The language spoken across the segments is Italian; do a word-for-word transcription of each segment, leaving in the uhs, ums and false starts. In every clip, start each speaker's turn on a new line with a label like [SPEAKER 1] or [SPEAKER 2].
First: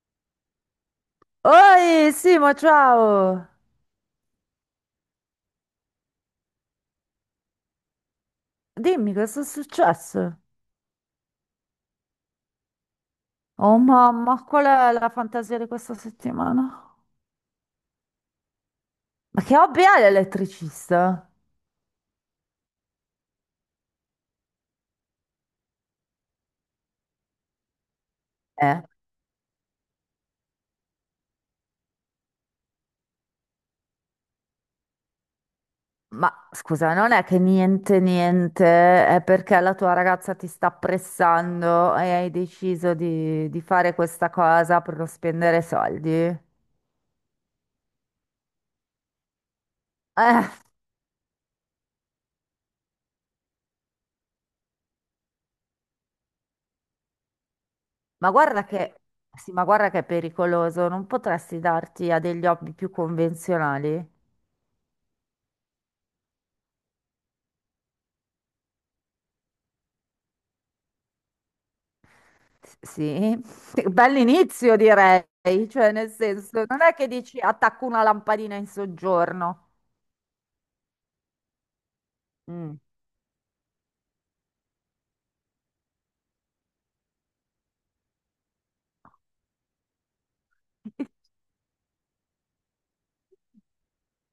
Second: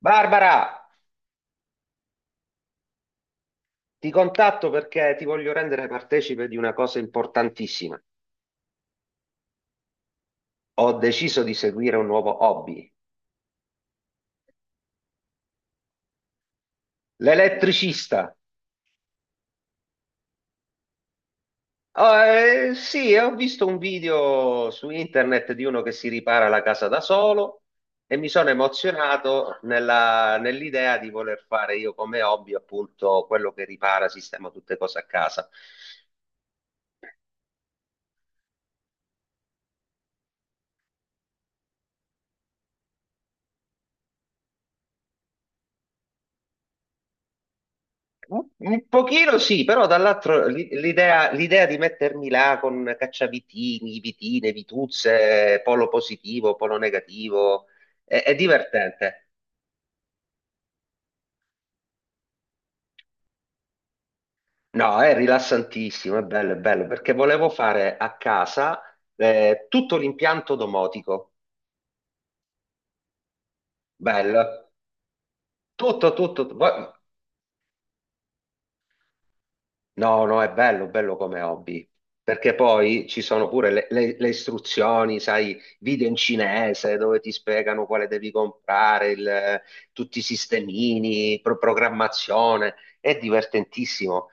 [SPEAKER 1] Barbara,
[SPEAKER 2] Oi, Simo, ciao!
[SPEAKER 1] ti contatto perché ti voglio rendere partecipe di una cosa importantissima.
[SPEAKER 2] Dimmi cosa è successo?
[SPEAKER 1] Ho deciso di seguire un nuovo hobby,
[SPEAKER 2] Oh mamma, qual è la fantasia di questa settimana?
[SPEAKER 1] l'elettricista.
[SPEAKER 2] Ma che hobby è l'elettricista?
[SPEAKER 1] Oh, eh, sì, ho visto un video su internet di uno che si ripara la casa da solo e mi sono
[SPEAKER 2] Eh,
[SPEAKER 1] emozionato nella- nell'idea di voler fare io come hobby appunto quello che ripara, sistema tutte cose a casa.
[SPEAKER 2] ma scusa, non è che niente, niente, è perché la tua ragazza ti sta pressando e hai deciso di, di fare questa cosa per non spendere soldi? Eh,
[SPEAKER 1] Un pochino sì, però dall'altro l'i- l'idea l'idea di mettermi là con cacciavitini, vitine, vituzze, polo positivo, polo negativo, è,
[SPEAKER 2] ma
[SPEAKER 1] è
[SPEAKER 2] guarda che,
[SPEAKER 1] divertente.
[SPEAKER 2] sì, ma guarda che è pericoloso, non potresti darti a degli hobby più convenzionali?
[SPEAKER 1] No, è rilassantissimo, è bello, è bello, perché volevo fare a casa eh, tutto l'impianto domotico.
[SPEAKER 2] Sì,
[SPEAKER 1] Bello.
[SPEAKER 2] bell'inizio direi, cioè nel
[SPEAKER 1] Tutto, tutto.
[SPEAKER 2] senso, non
[SPEAKER 1] Voi-
[SPEAKER 2] è che dici attacco una lampadina in soggiorno.
[SPEAKER 1] No, no, è bello, bello come hobby, perché
[SPEAKER 2] Mm.
[SPEAKER 1] poi ci sono pure le, le- le istruzioni, sai, video in cinese dove ti spiegano quale devi comprare, il- tutti i sistemini, pro- programmazione, è divertentissimo.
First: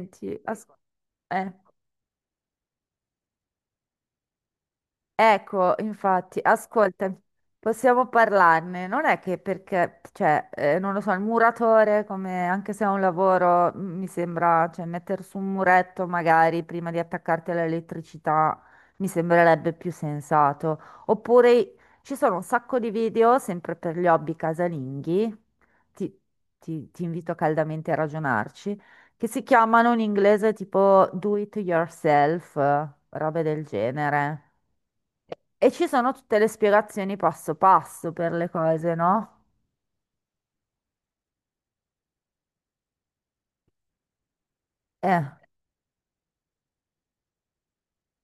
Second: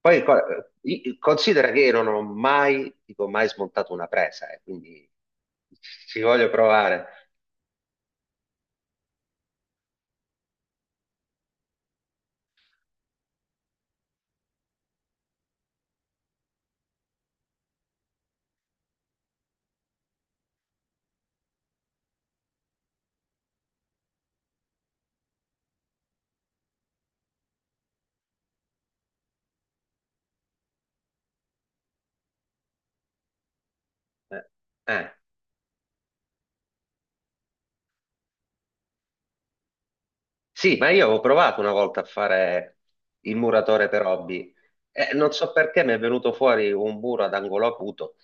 [SPEAKER 1] Poi co- i-
[SPEAKER 2] ascolta.
[SPEAKER 1] considera che io non ho mai, dico mai smontato una presa, eh, quindi
[SPEAKER 2] Ecco,
[SPEAKER 1] ci
[SPEAKER 2] infatti,
[SPEAKER 1] voglio provare.
[SPEAKER 2] ascolta, possiamo parlarne. Non è che perché, cioè, eh, non lo so, il muratore, come, anche se è un lavoro, m- mi sembra, cioè, mettere su un muretto magari prima di attaccarti all'elettricità mi sembrerebbe più sensato. Oppure ci sono un sacco di video, sempre per gli hobby casalinghi, ti, ti ti invito caldamente a ragionarci, che si chiamano in inglese tipo do it yourself, robe del
[SPEAKER 1] Eh,
[SPEAKER 2] genere.
[SPEAKER 1] eh.
[SPEAKER 2] E ci sono tutte le spiegazioni passo passo per le cose, no?
[SPEAKER 1] Sì, ma io avevo provato una volta a fare il muratore per hobby e
[SPEAKER 2] Eh,
[SPEAKER 1] non so perché mi è venuto fuori un muro ad angolo acuto,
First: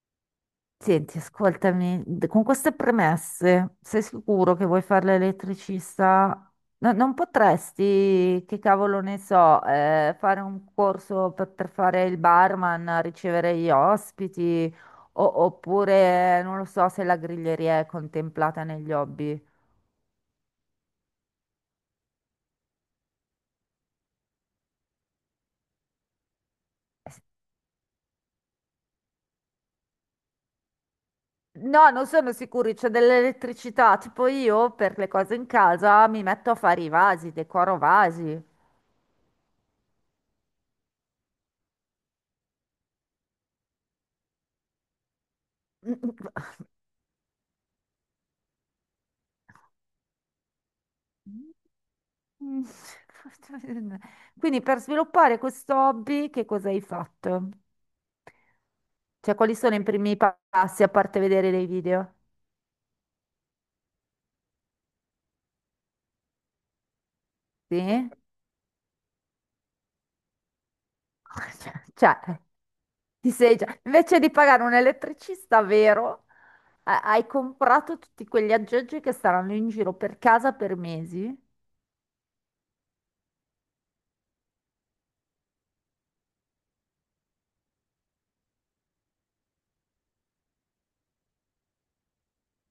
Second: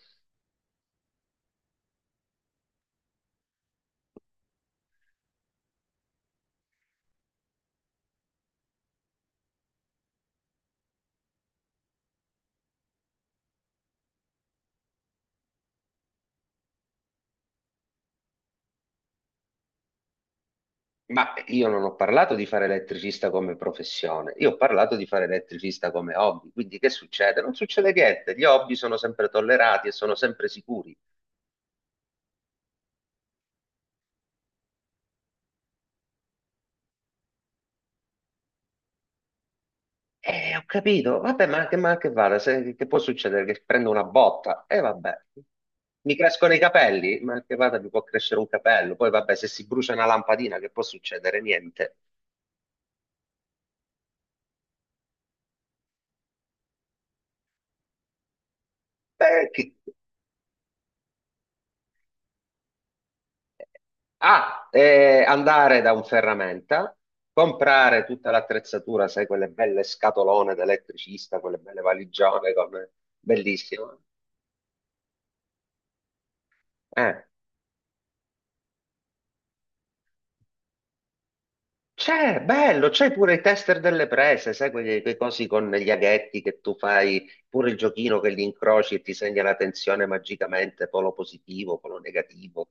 [SPEAKER 2] senti, ascoltami, d- con queste premesse, sei sicuro che vuoi fare l'elettricista? No- non potresti, che cavolo ne so, eh, fare un corso per, per fare il barman, ricevere gli ospiti, o- oppure, non lo so, se la griglieria è contemplata negli hobby.
[SPEAKER 1] ma io non ho parlato di fare elettricista come professione, io ho parlato di fare elettricista come hobby, quindi che succede? Non succede niente, gli hobby sono sempre tollerati e sono sempre sicuri.
[SPEAKER 2] No, non sono sicuri, c'è dell'elettricità, tipo io per le cose in casa mi metto a fare i vasi, decoro vasi.
[SPEAKER 1] E ho capito, vabbè, ma che, ma che vada, se- che può succedere che prendo una botta? E vabbè, mi crescono i capelli, ma che vada, mi può crescere un capello, poi vabbè, se si brucia una lampadina, che può succedere? Niente.
[SPEAKER 2] Quindi per sviluppare questo hobby, che cosa hai fatto? Cioè,
[SPEAKER 1] Eh,
[SPEAKER 2] quali
[SPEAKER 1] chi-
[SPEAKER 2] sono i primi pa- passi a parte vedere dei video?
[SPEAKER 1] Ah, eh, andare da un ferramenta, comprare
[SPEAKER 2] Sì?
[SPEAKER 1] tutta l'attrezzatura, sai, quelle belle scatolone da elettricista, quelle belle
[SPEAKER 2] Cioè,
[SPEAKER 1] valigione, con
[SPEAKER 2] ti sei già...
[SPEAKER 1] bellissimo.
[SPEAKER 2] Invece di pagare un elettricista vero, ha-
[SPEAKER 1] Eh.
[SPEAKER 2] hai comprato tutti quegli aggeggi che staranno in giro per casa per mesi?
[SPEAKER 1] C'è, bello, c'è pure i tester delle prese, sai, quei, quei cosi con gli aghetti che tu fai, pure il giochino che li incroci e ti segna la tensione magicamente, polo positivo, polo negativo.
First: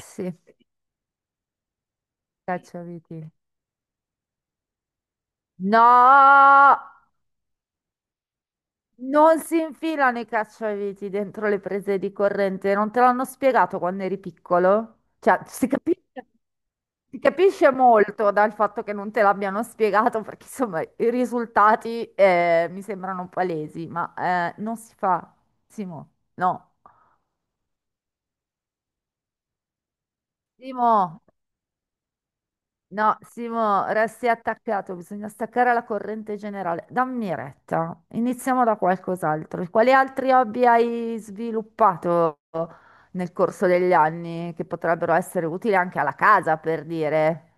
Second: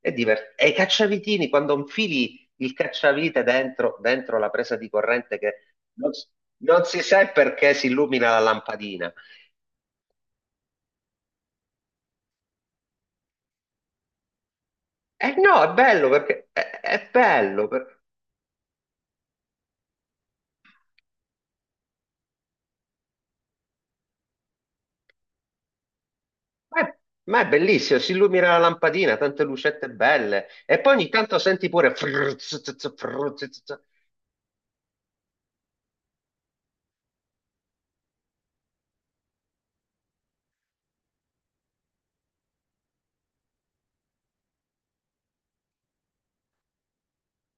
[SPEAKER 1] È diver- E i cacciavitini, quando infili il
[SPEAKER 2] cacciaviti.
[SPEAKER 1] cacciavite dentro, dentro la presa di corrente che
[SPEAKER 2] No,
[SPEAKER 1] non, s- non si sa perché si illumina la lampadina.
[SPEAKER 2] non si infilano i cacciaviti dentro le prese di corrente. Non te l'hanno spiegato quando eri piccolo?
[SPEAKER 1] Eh
[SPEAKER 2] Cioè,
[SPEAKER 1] no,
[SPEAKER 2] si
[SPEAKER 1] è bello
[SPEAKER 2] capisce,
[SPEAKER 1] perché è, è
[SPEAKER 2] si
[SPEAKER 1] bello.
[SPEAKER 2] capisce molto dal fatto che non te l'abbiano spiegato, perché insomma i risultati eh, mi sembrano palesi, ma eh, non si fa. Simo, no.
[SPEAKER 1] Ma è, ma è bellissimo, si illumina la lampadina, tante lucette belle. E poi ogni
[SPEAKER 2] Simo.
[SPEAKER 1] tanto senti pure frrr, zzz, zzz,
[SPEAKER 2] No,
[SPEAKER 1] frrr, zzz, zzz.
[SPEAKER 2] Simo, resti attaccato, bisogna staccare la corrente generale. Dammi retta, iniziamo da qualcos'altro. Quali altri hobby hai sviluppato nel corso degli anni che potrebbero essere utili anche alla casa, per dire?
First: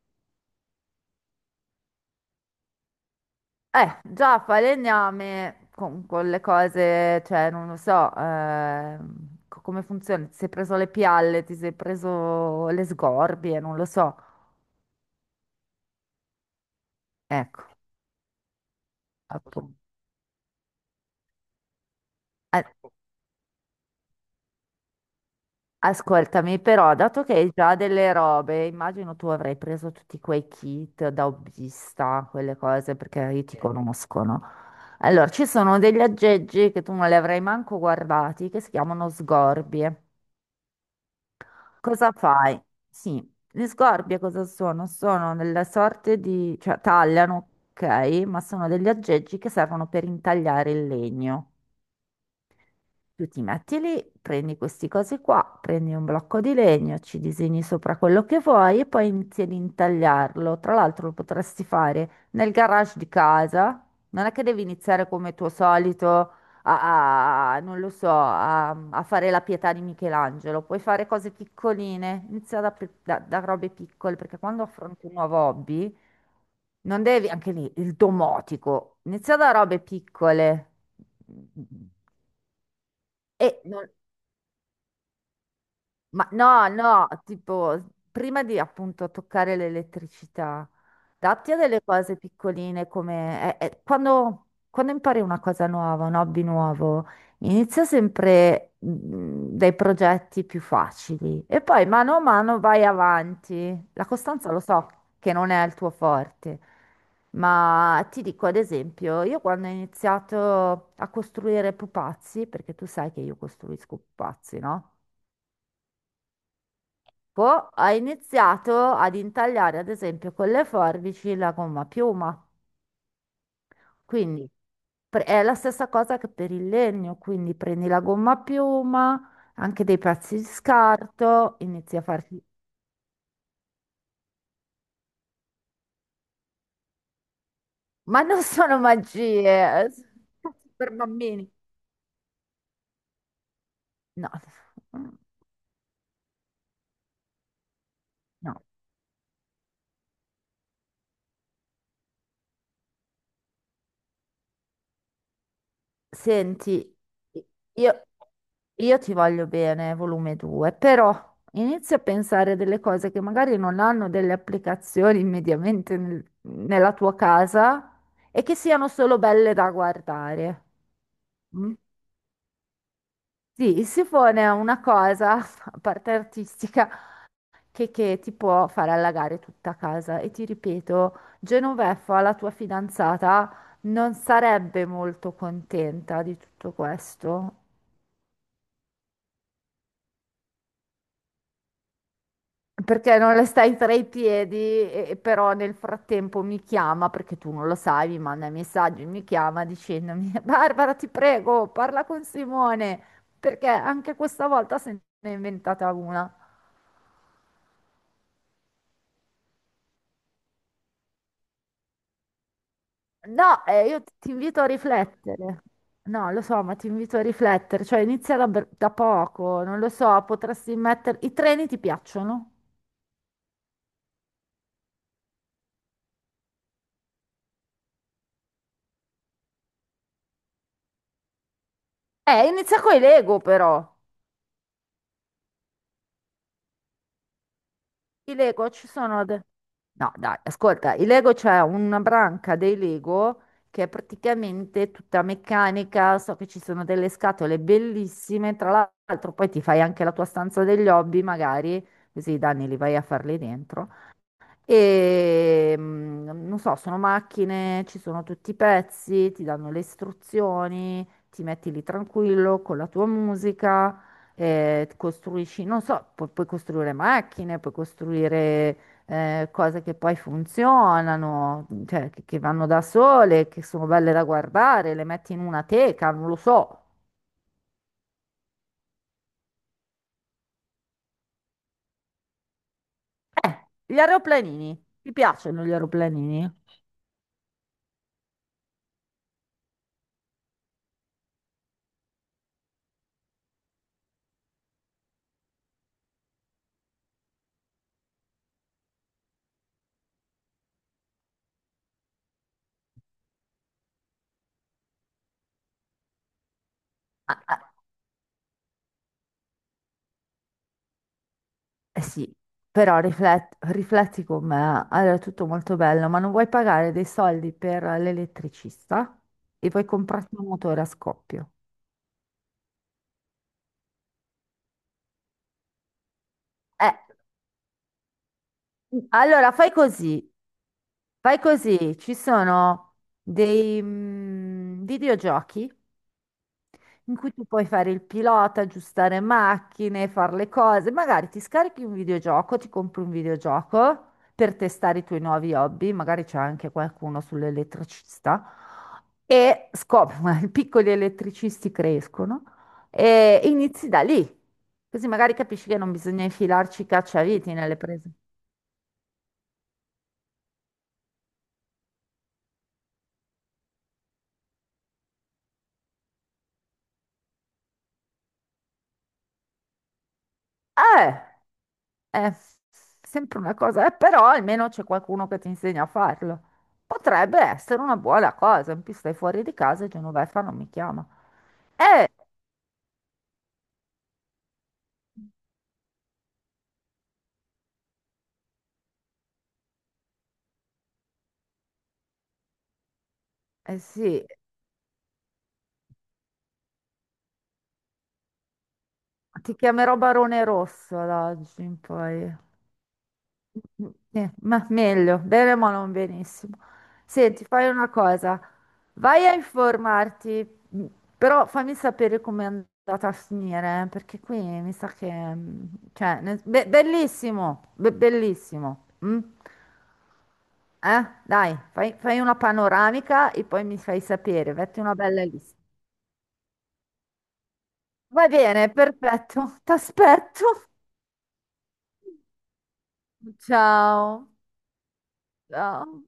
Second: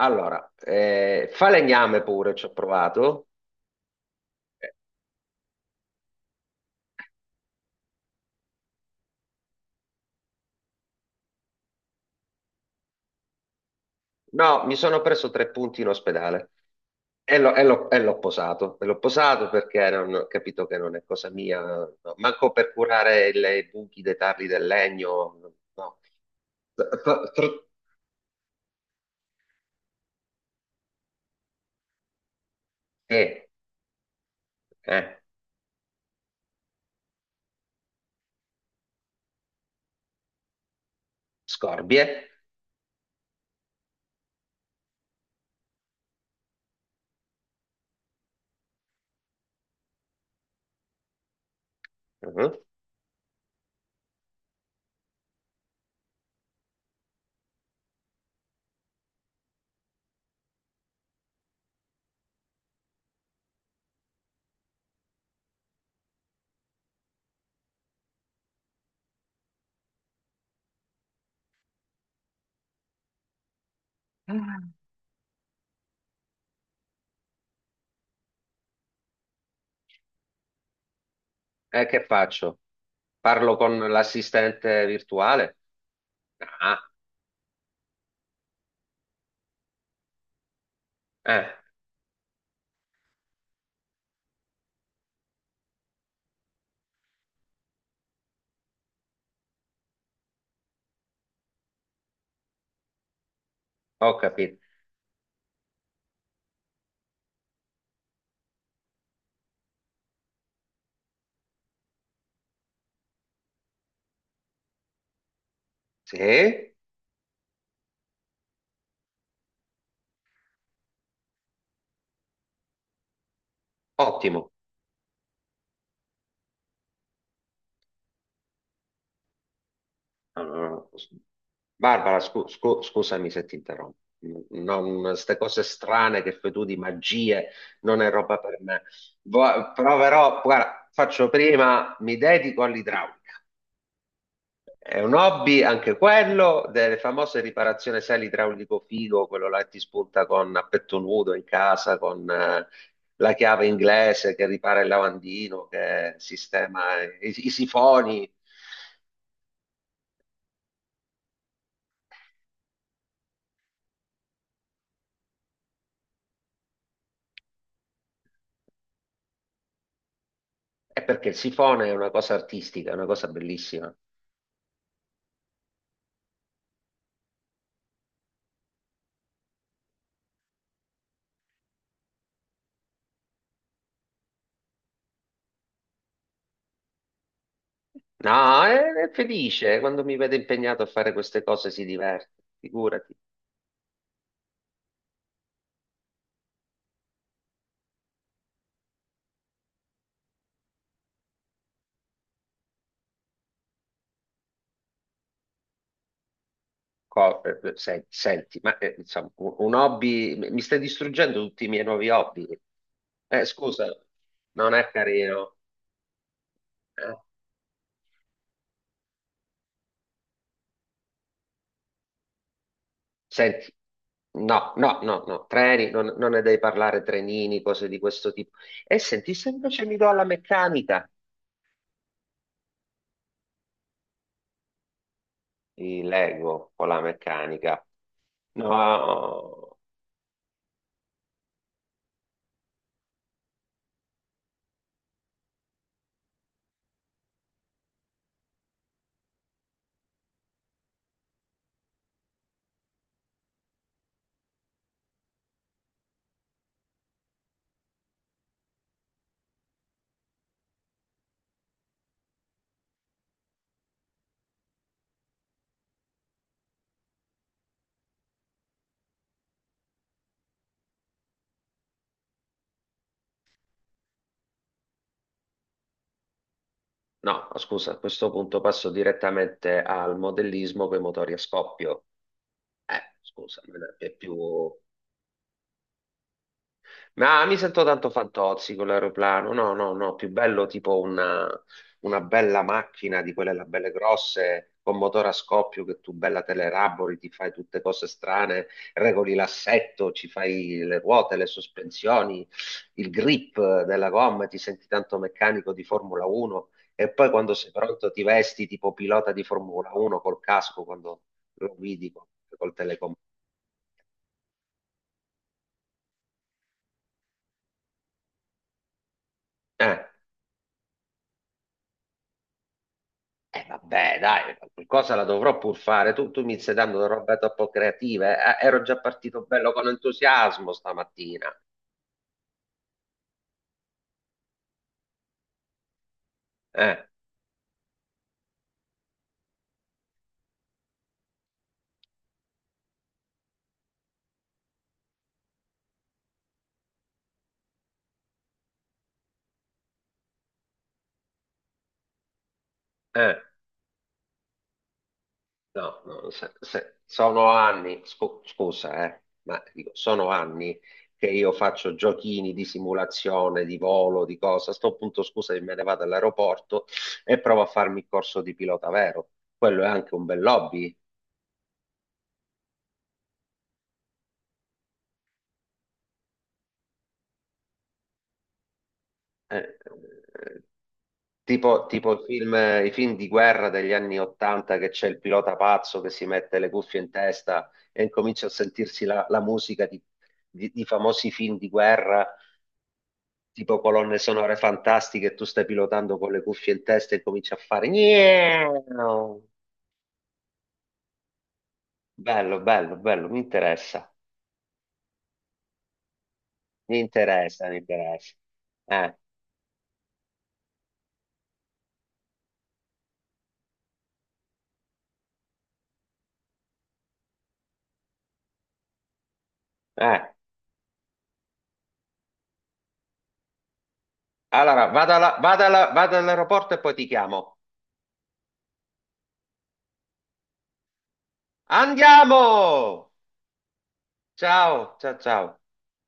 [SPEAKER 1] Allora, eh, falegname pure, ci ho provato.
[SPEAKER 2] Eh, già, falegname con, con le cose, cioè, non lo so, ehm, co- come funziona? Ti sei preso le pialle, ti sei preso le sgorbie, non lo so.
[SPEAKER 1] No, mi sono preso tre punti in ospedale. E l'ho e
[SPEAKER 2] Ecco,
[SPEAKER 1] l'ho- e l'ho posato, e l'ho posato
[SPEAKER 2] appunto.
[SPEAKER 1] perché non, ho capito che non è cosa mia, no. Manco
[SPEAKER 2] Eh,
[SPEAKER 1] per curare il- i buchi dei tarli del legno, no.
[SPEAKER 2] Ascoltami, però, dato
[SPEAKER 1] Tr-
[SPEAKER 2] che hai
[SPEAKER 1] tr-
[SPEAKER 2] già delle robe, immagino tu avrai preso tutti quei kit da hobbista, quelle cose, perché io
[SPEAKER 1] Eh,
[SPEAKER 2] ti conosco, no?
[SPEAKER 1] eh,
[SPEAKER 2] Allora, ci sono degli aggeggi che tu non li avrai manco guardati, che si chiamano sgorbie.
[SPEAKER 1] scorbie.
[SPEAKER 2] Cosa fai? Sì, le sgorbie cosa sono? Sono delle sorte di... cioè tagliano, ok, ma sono degli aggeggi che servono per intagliare il legno.
[SPEAKER 1] Mhm.
[SPEAKER 2] Tu ti metti lì, prendi questi cosi qua, prendi un blocco di legno, ci disegni sopra quello che vuoi e poi inizi ad intagliarlo. Tra l'altro lo potresti fare nel garage di casa. Non è che devi iniziare come tuo solito a, a- non lo so, a, a fare la pietà di Michelangelo. Puoi fare cose piccoline, inizia da, pe- da da robe piccole, perché
[SPEAKER 1] Ah.
[SPEAKER 2] quando affronti un nuovo hobby, non devi, anche lì, il domotico, inizia da robe piccole.
[SPEAKER 1] E che faccio?
[SPEAKER 2] E
[SPEAKER 1] Parlo con
[SPEAKER 2] non-
[SPEAKER 1] l'assistente virtuale?
[SPEAKER 2] Ma no,
[SPEAKER 1] Ah,
[SPEAKER 2] no, tipo, prima di appunto toccare l'elettricità,
[SPEAKER 1] eh,
[SPEAKER 2] datti a delle cose piccoline come... eh, eh, quando, quando impari una cosa nuova, un hobby nuovo, inizia sempre mm, dai progetti più facili e poi mano a mano vai avanti. La
[SPEAKER 1] ho
[SPEAKER 2] costanza
[SPEAKER 1] capito.
[SPEAKER 2] lo so che non è il tuo forte, ma ti dico ad esempio, io quando ho iniziato a costruire pupazzi, perché tu sai che io costruisco pupazzi, no?
[SPEAKER 1] Sì,
[SPEAKER 2] Poi ha iniziato ad intagliare, ad esempio, con le forbici la gomma a piuma. Quindi
[SPEAKER 1] ottimo.
[SPEAKER 2] pre- è la stessa cosa che per il legno, quindi prendi la gomma a piuma, anche dei pezzi di
[SPEAKER 1] Allora,
[SPEAKER 2] scarto, inizi a
[SPEAKER 1] Barbara,
[SPEAKER 2] farti...
[SPEAKER 1] scu- scu- scusami se ti interrompo. Non, queste cose strane che fai tu di magie non è
[SPEAKER 2] Ma
[SPEAKER 1] roba
[SPEAKER 2] non
[SPEAKER 1] per
[SPEAKER 2] sono
[SPEAKER 1] me. Vo-
[SPEAKER 2] magie, eh,
[SPEAKER 1] proverò,
[SPEAKER 2] sono
[SPEAKER 1] guarda,
[SPEAKER 2] per
[SPEAKER 1] faccio
[SPEAKER 2] bambini.
[SPEAKER 1] prima, mi dedico all'idraulica.
[SPEAKER 2] No,
[SPEAKER 1] È un hobby anche quello delle famose riparazioni sale
[SPEAKER 2] no.
[SPEAKER 1] idraulico figo, quello là che ti spunta con a petto nudo in casa, con eh, la chiave inglese che ripara il lavandino, che
[SPEAKER 2] Senti,
[SPEAKER 1] sistema i, i
[SPEAKER 2] io,
[SPEAKER 1] sifoni.
[SPEAKER 2] io ti voglio bene, volume due, però inizio a pensare delle cose che magari non hanno delle applicazioni immediatamente nel- nella tua casa e che siano solo belle da guardare.
[SPEAKER 1] È perché il
[SPEAKER 2] Mm?
[SPEAKER 1] sifone è una cosa artistica, è una cosa
[SPEAKER 2] Sì, il
[SPEAKER 1] bellissima.
[SPEAKER 2] sifone è una cosa, a parte artistica, che, che ti può far allagare tutta casa. E ti ripeto, Genoveffa, la tua fidanzata, non sarebbe molto contenta di tutto questo.
[SPEAKER 1] No, è, è felice quando mi vede impegnato a fare queste cose, si diverte, figurati.
[SPEAKER 2] Perché non le stai tra i piedi, e- e però nel frattempo mi chiama, perché tu non lo sai, mi manda i messaggi, mi chiama dicendomi: Barbara, ti prego, parla con Simone, perché anche questa volta se ne è inventata una.
[SPEAKER 1] Co- eh, sen- Senti, ma eh, insomma, un un hobby, mi stai distruggendo tutti i miei nuovi hobby. Eh,
[SPEAKER 2] No,
[SPEAKER 1] scusa,
[SPEAKER 2] eh, io ti invito a
[SPEAKER 1] non è carino.
[SPEAKER 2] riflettere. No, lo so, ma ti
[SPEAKER 1] Eh.
[SPEAKER 2] invito a riflettere, cioè inizia da, br- da poco, non lo so, potresti mettere... I treni ti piacciono?
[SPEAKER 1] Senti, no, no, no, no, treni, non, non ne devi parlare, trenini, cose di questo tipo. E senti, se invece mi do alla meccanica,
[SPEAKER 2] Eh, inizia con i Lego però.
[SPEAKER 1] mi leggo con la meccanica.
[SPEAKER 2] I Lego ci sono...
[SPEAKER 1] No,
[SPEAKER 2] No, dai, ascolta, il Lego c'è una branca dei Lego che è praticamente tutta meccanica, so che ci sono delle scatole bellissime, tra l'altro poi ti fai anche la tua stanza degli hobby magari, così i danni li vai a farli dentro. E mm, non so, sono macchine, ci sono tutti i pezzi, ti danno le istruzioni, ti metti lì tranquillo con la tua musica, eh, costruisci, non so, pu- puoi costruire macchine, puoi costruire eh, cose che poi funzionano, cioè che, che vanno da sole, che sono belle da guardare, le metti in una teca, non lo so.
[SPEAKER 1] no, scusa, a questo punto passo direttamente al modellismo con i motori a scoppio. Eh, scusa,
[SPEAKER 2] Eh,
[SPEAKER 1] non
[SPEAKER 2] gli
[SPEAKER 1] è più.
[SPEAKER 2] aeroplanini, ti piacciono gli aeroplanini?
[SPEAKER 1] Ma mi sento tanto fantozzi con l'aeroplano. No, no, no, più bello tipo una, una bella macchina di quelle là belle grosse con motore a scoppio che tu bella te le rabori, ti fai tutte cose strane, regoli l'assetto, ci fai le ruote, le sospensioni, il grip della gomma, ti senti tanto meccanico di Formula uno e poi quando sei pronto ti vesti tipo pilota di Formula uno col casco quando lo
[SPEAKER 2] Eh
[SPEAKER 1] guidi col,
[SPEAKER 2] sì,
[SPEAKER 1] col
[SPEAKER 2] però
[SPEAKER 1] telecomando.
[SPEAKER 2] riflet- rifletti con me, allora è tutto molto bello, ma non vuoi pagare dei soldi per l'elettricista e vuoi comprarti un motore a scoppio.
[SPEAKER 1] Eh, vabbè, dai, qualcosa la dovrò pur fare. Tu, tu mi stai
[SPEAKER 2] Eh,
[SPEAKER 1] dando una roba troppo creativa. Eh. Eh, ero già partito
[SPEAKER 2] allora fai
[SPEAKER 1] bello con
[SPEAKER 2] così,
[SPEAKER 1] entusiasmo
[SPEAKER 2] fai
[SPEAKER 1] stamattina.
[SPEAKER 2] così, ci sono dei mm, videogiochi
[SPEAKER 1] Eh,
[SPEAKER 2] in cui tu puoi fare il pilota, aggiustare macchine, fare le cose. Magari ti scarichi un videogioco, ti compri un videogioco per testare i tuoi nuovi hobby, magari c'è anche qualcuno sull'elettricista e scopri, ma i piccoli elettricisti crescono
[SPEAKER 1] eh,
[SPEAKER 2] e inizi da lì. Così magari capisci che non
[SPEAKER 1] no,
[SPEAKER 2] bisogna
[SPEAKER 1] no, se-
[SPEAKER 2] infilarci i
[SPEAKER 1] se- sono
[SPEAKER 2] cacciaviti nelle
[SPEAKER 1] anni,
[SPEAKER 2] prese.
[SPEAKER 1] scu- scusa, eh, ma dico, sono anni che io faccio giochini di simulazione, di volo, di cosa. A sto punto, scusa, me ne vado all'aeroporto e provo a farmi il corso di pilota vero. Quello è anche un bel hobby.
[SPEAKER 2] Eh! È sempre una cosa, eh, però almeno c'è qualcuno che ti insegna a farlo. Potrebbe essere una buona cosa, in più stai fuori di
[SPEAKER 1] Eh.
[SPEAKER 2] casa e Genoveffa non
[SPEAKER 1] Eh,
[SPEAKER 2] mi chiama.
[SPEAKER 1] tipo,
[SPEAKER 2] Eh,
[SPEAKER 1] tipo i film, i film di guerra degli anni Ottanta che c'è il pilota pazzo che si mette le cuffie in testa e incomincia a sentirsi la, la musica di, di- di famosi film di guerra,
[SPEAKER 2] eh
[SPEAKER 1] tipo colonne
[SPEAKER 2] sì,
[SPEAKER 1] sonore fantastiche, e tu stai pilotando con le cuffie in testa e cominci a fare. "Miau".
[SPEAKER 2] ti chiamerò Barone Rosso da oggi in poi.
[SPEAKER 1] Bello, bello, bello, mi interessa,
[SPEAKER 2] Sì, ma meglio, bene ma non benissimo.
[SPEAKER 1] mi
[SPEAKER 2] Senti,
[SPEAKER 1] interessa,
[SPEAKER 2] fai
[SPEAKER 1] mi
[SPEAKER 2] una
[SPEAKER 1] interessa.
[SPEAKER 2] cosa,
[SPEAKER 1] Eh,
[SPEAKER 2] vai a informarti, mh, però fammi sapere come è andata a finire, eh, perché qui mi sa che... mh, cioè, ne- be- bellissimo, be- bellissimo. Mm?
[SPEAKER 1] eh.
[SPEAKER 2] Eh? Dai, fai, fai una panoramica e poi mi fai sapere, metti
[SPEAKER 1] Allora,
[SPEAKER 2] una
[SPEAKER 1] vado
[SPEAKER 2] bella
[SPEAKER 1] alla-
[SPEAKER 2] lista.
[SPEAKER 1] vado alla- vado all'aeroporto e poi ti chiamo.
[SPEAKER 2] Va bene, perfetto, ti aspetto.
[SPEAKER 1] Andiamo!
[SPEAKER 2] Ciao.
[SPEAKER 1] Ciao, ciao, ciao.
[SPEAKER 2] Ciao.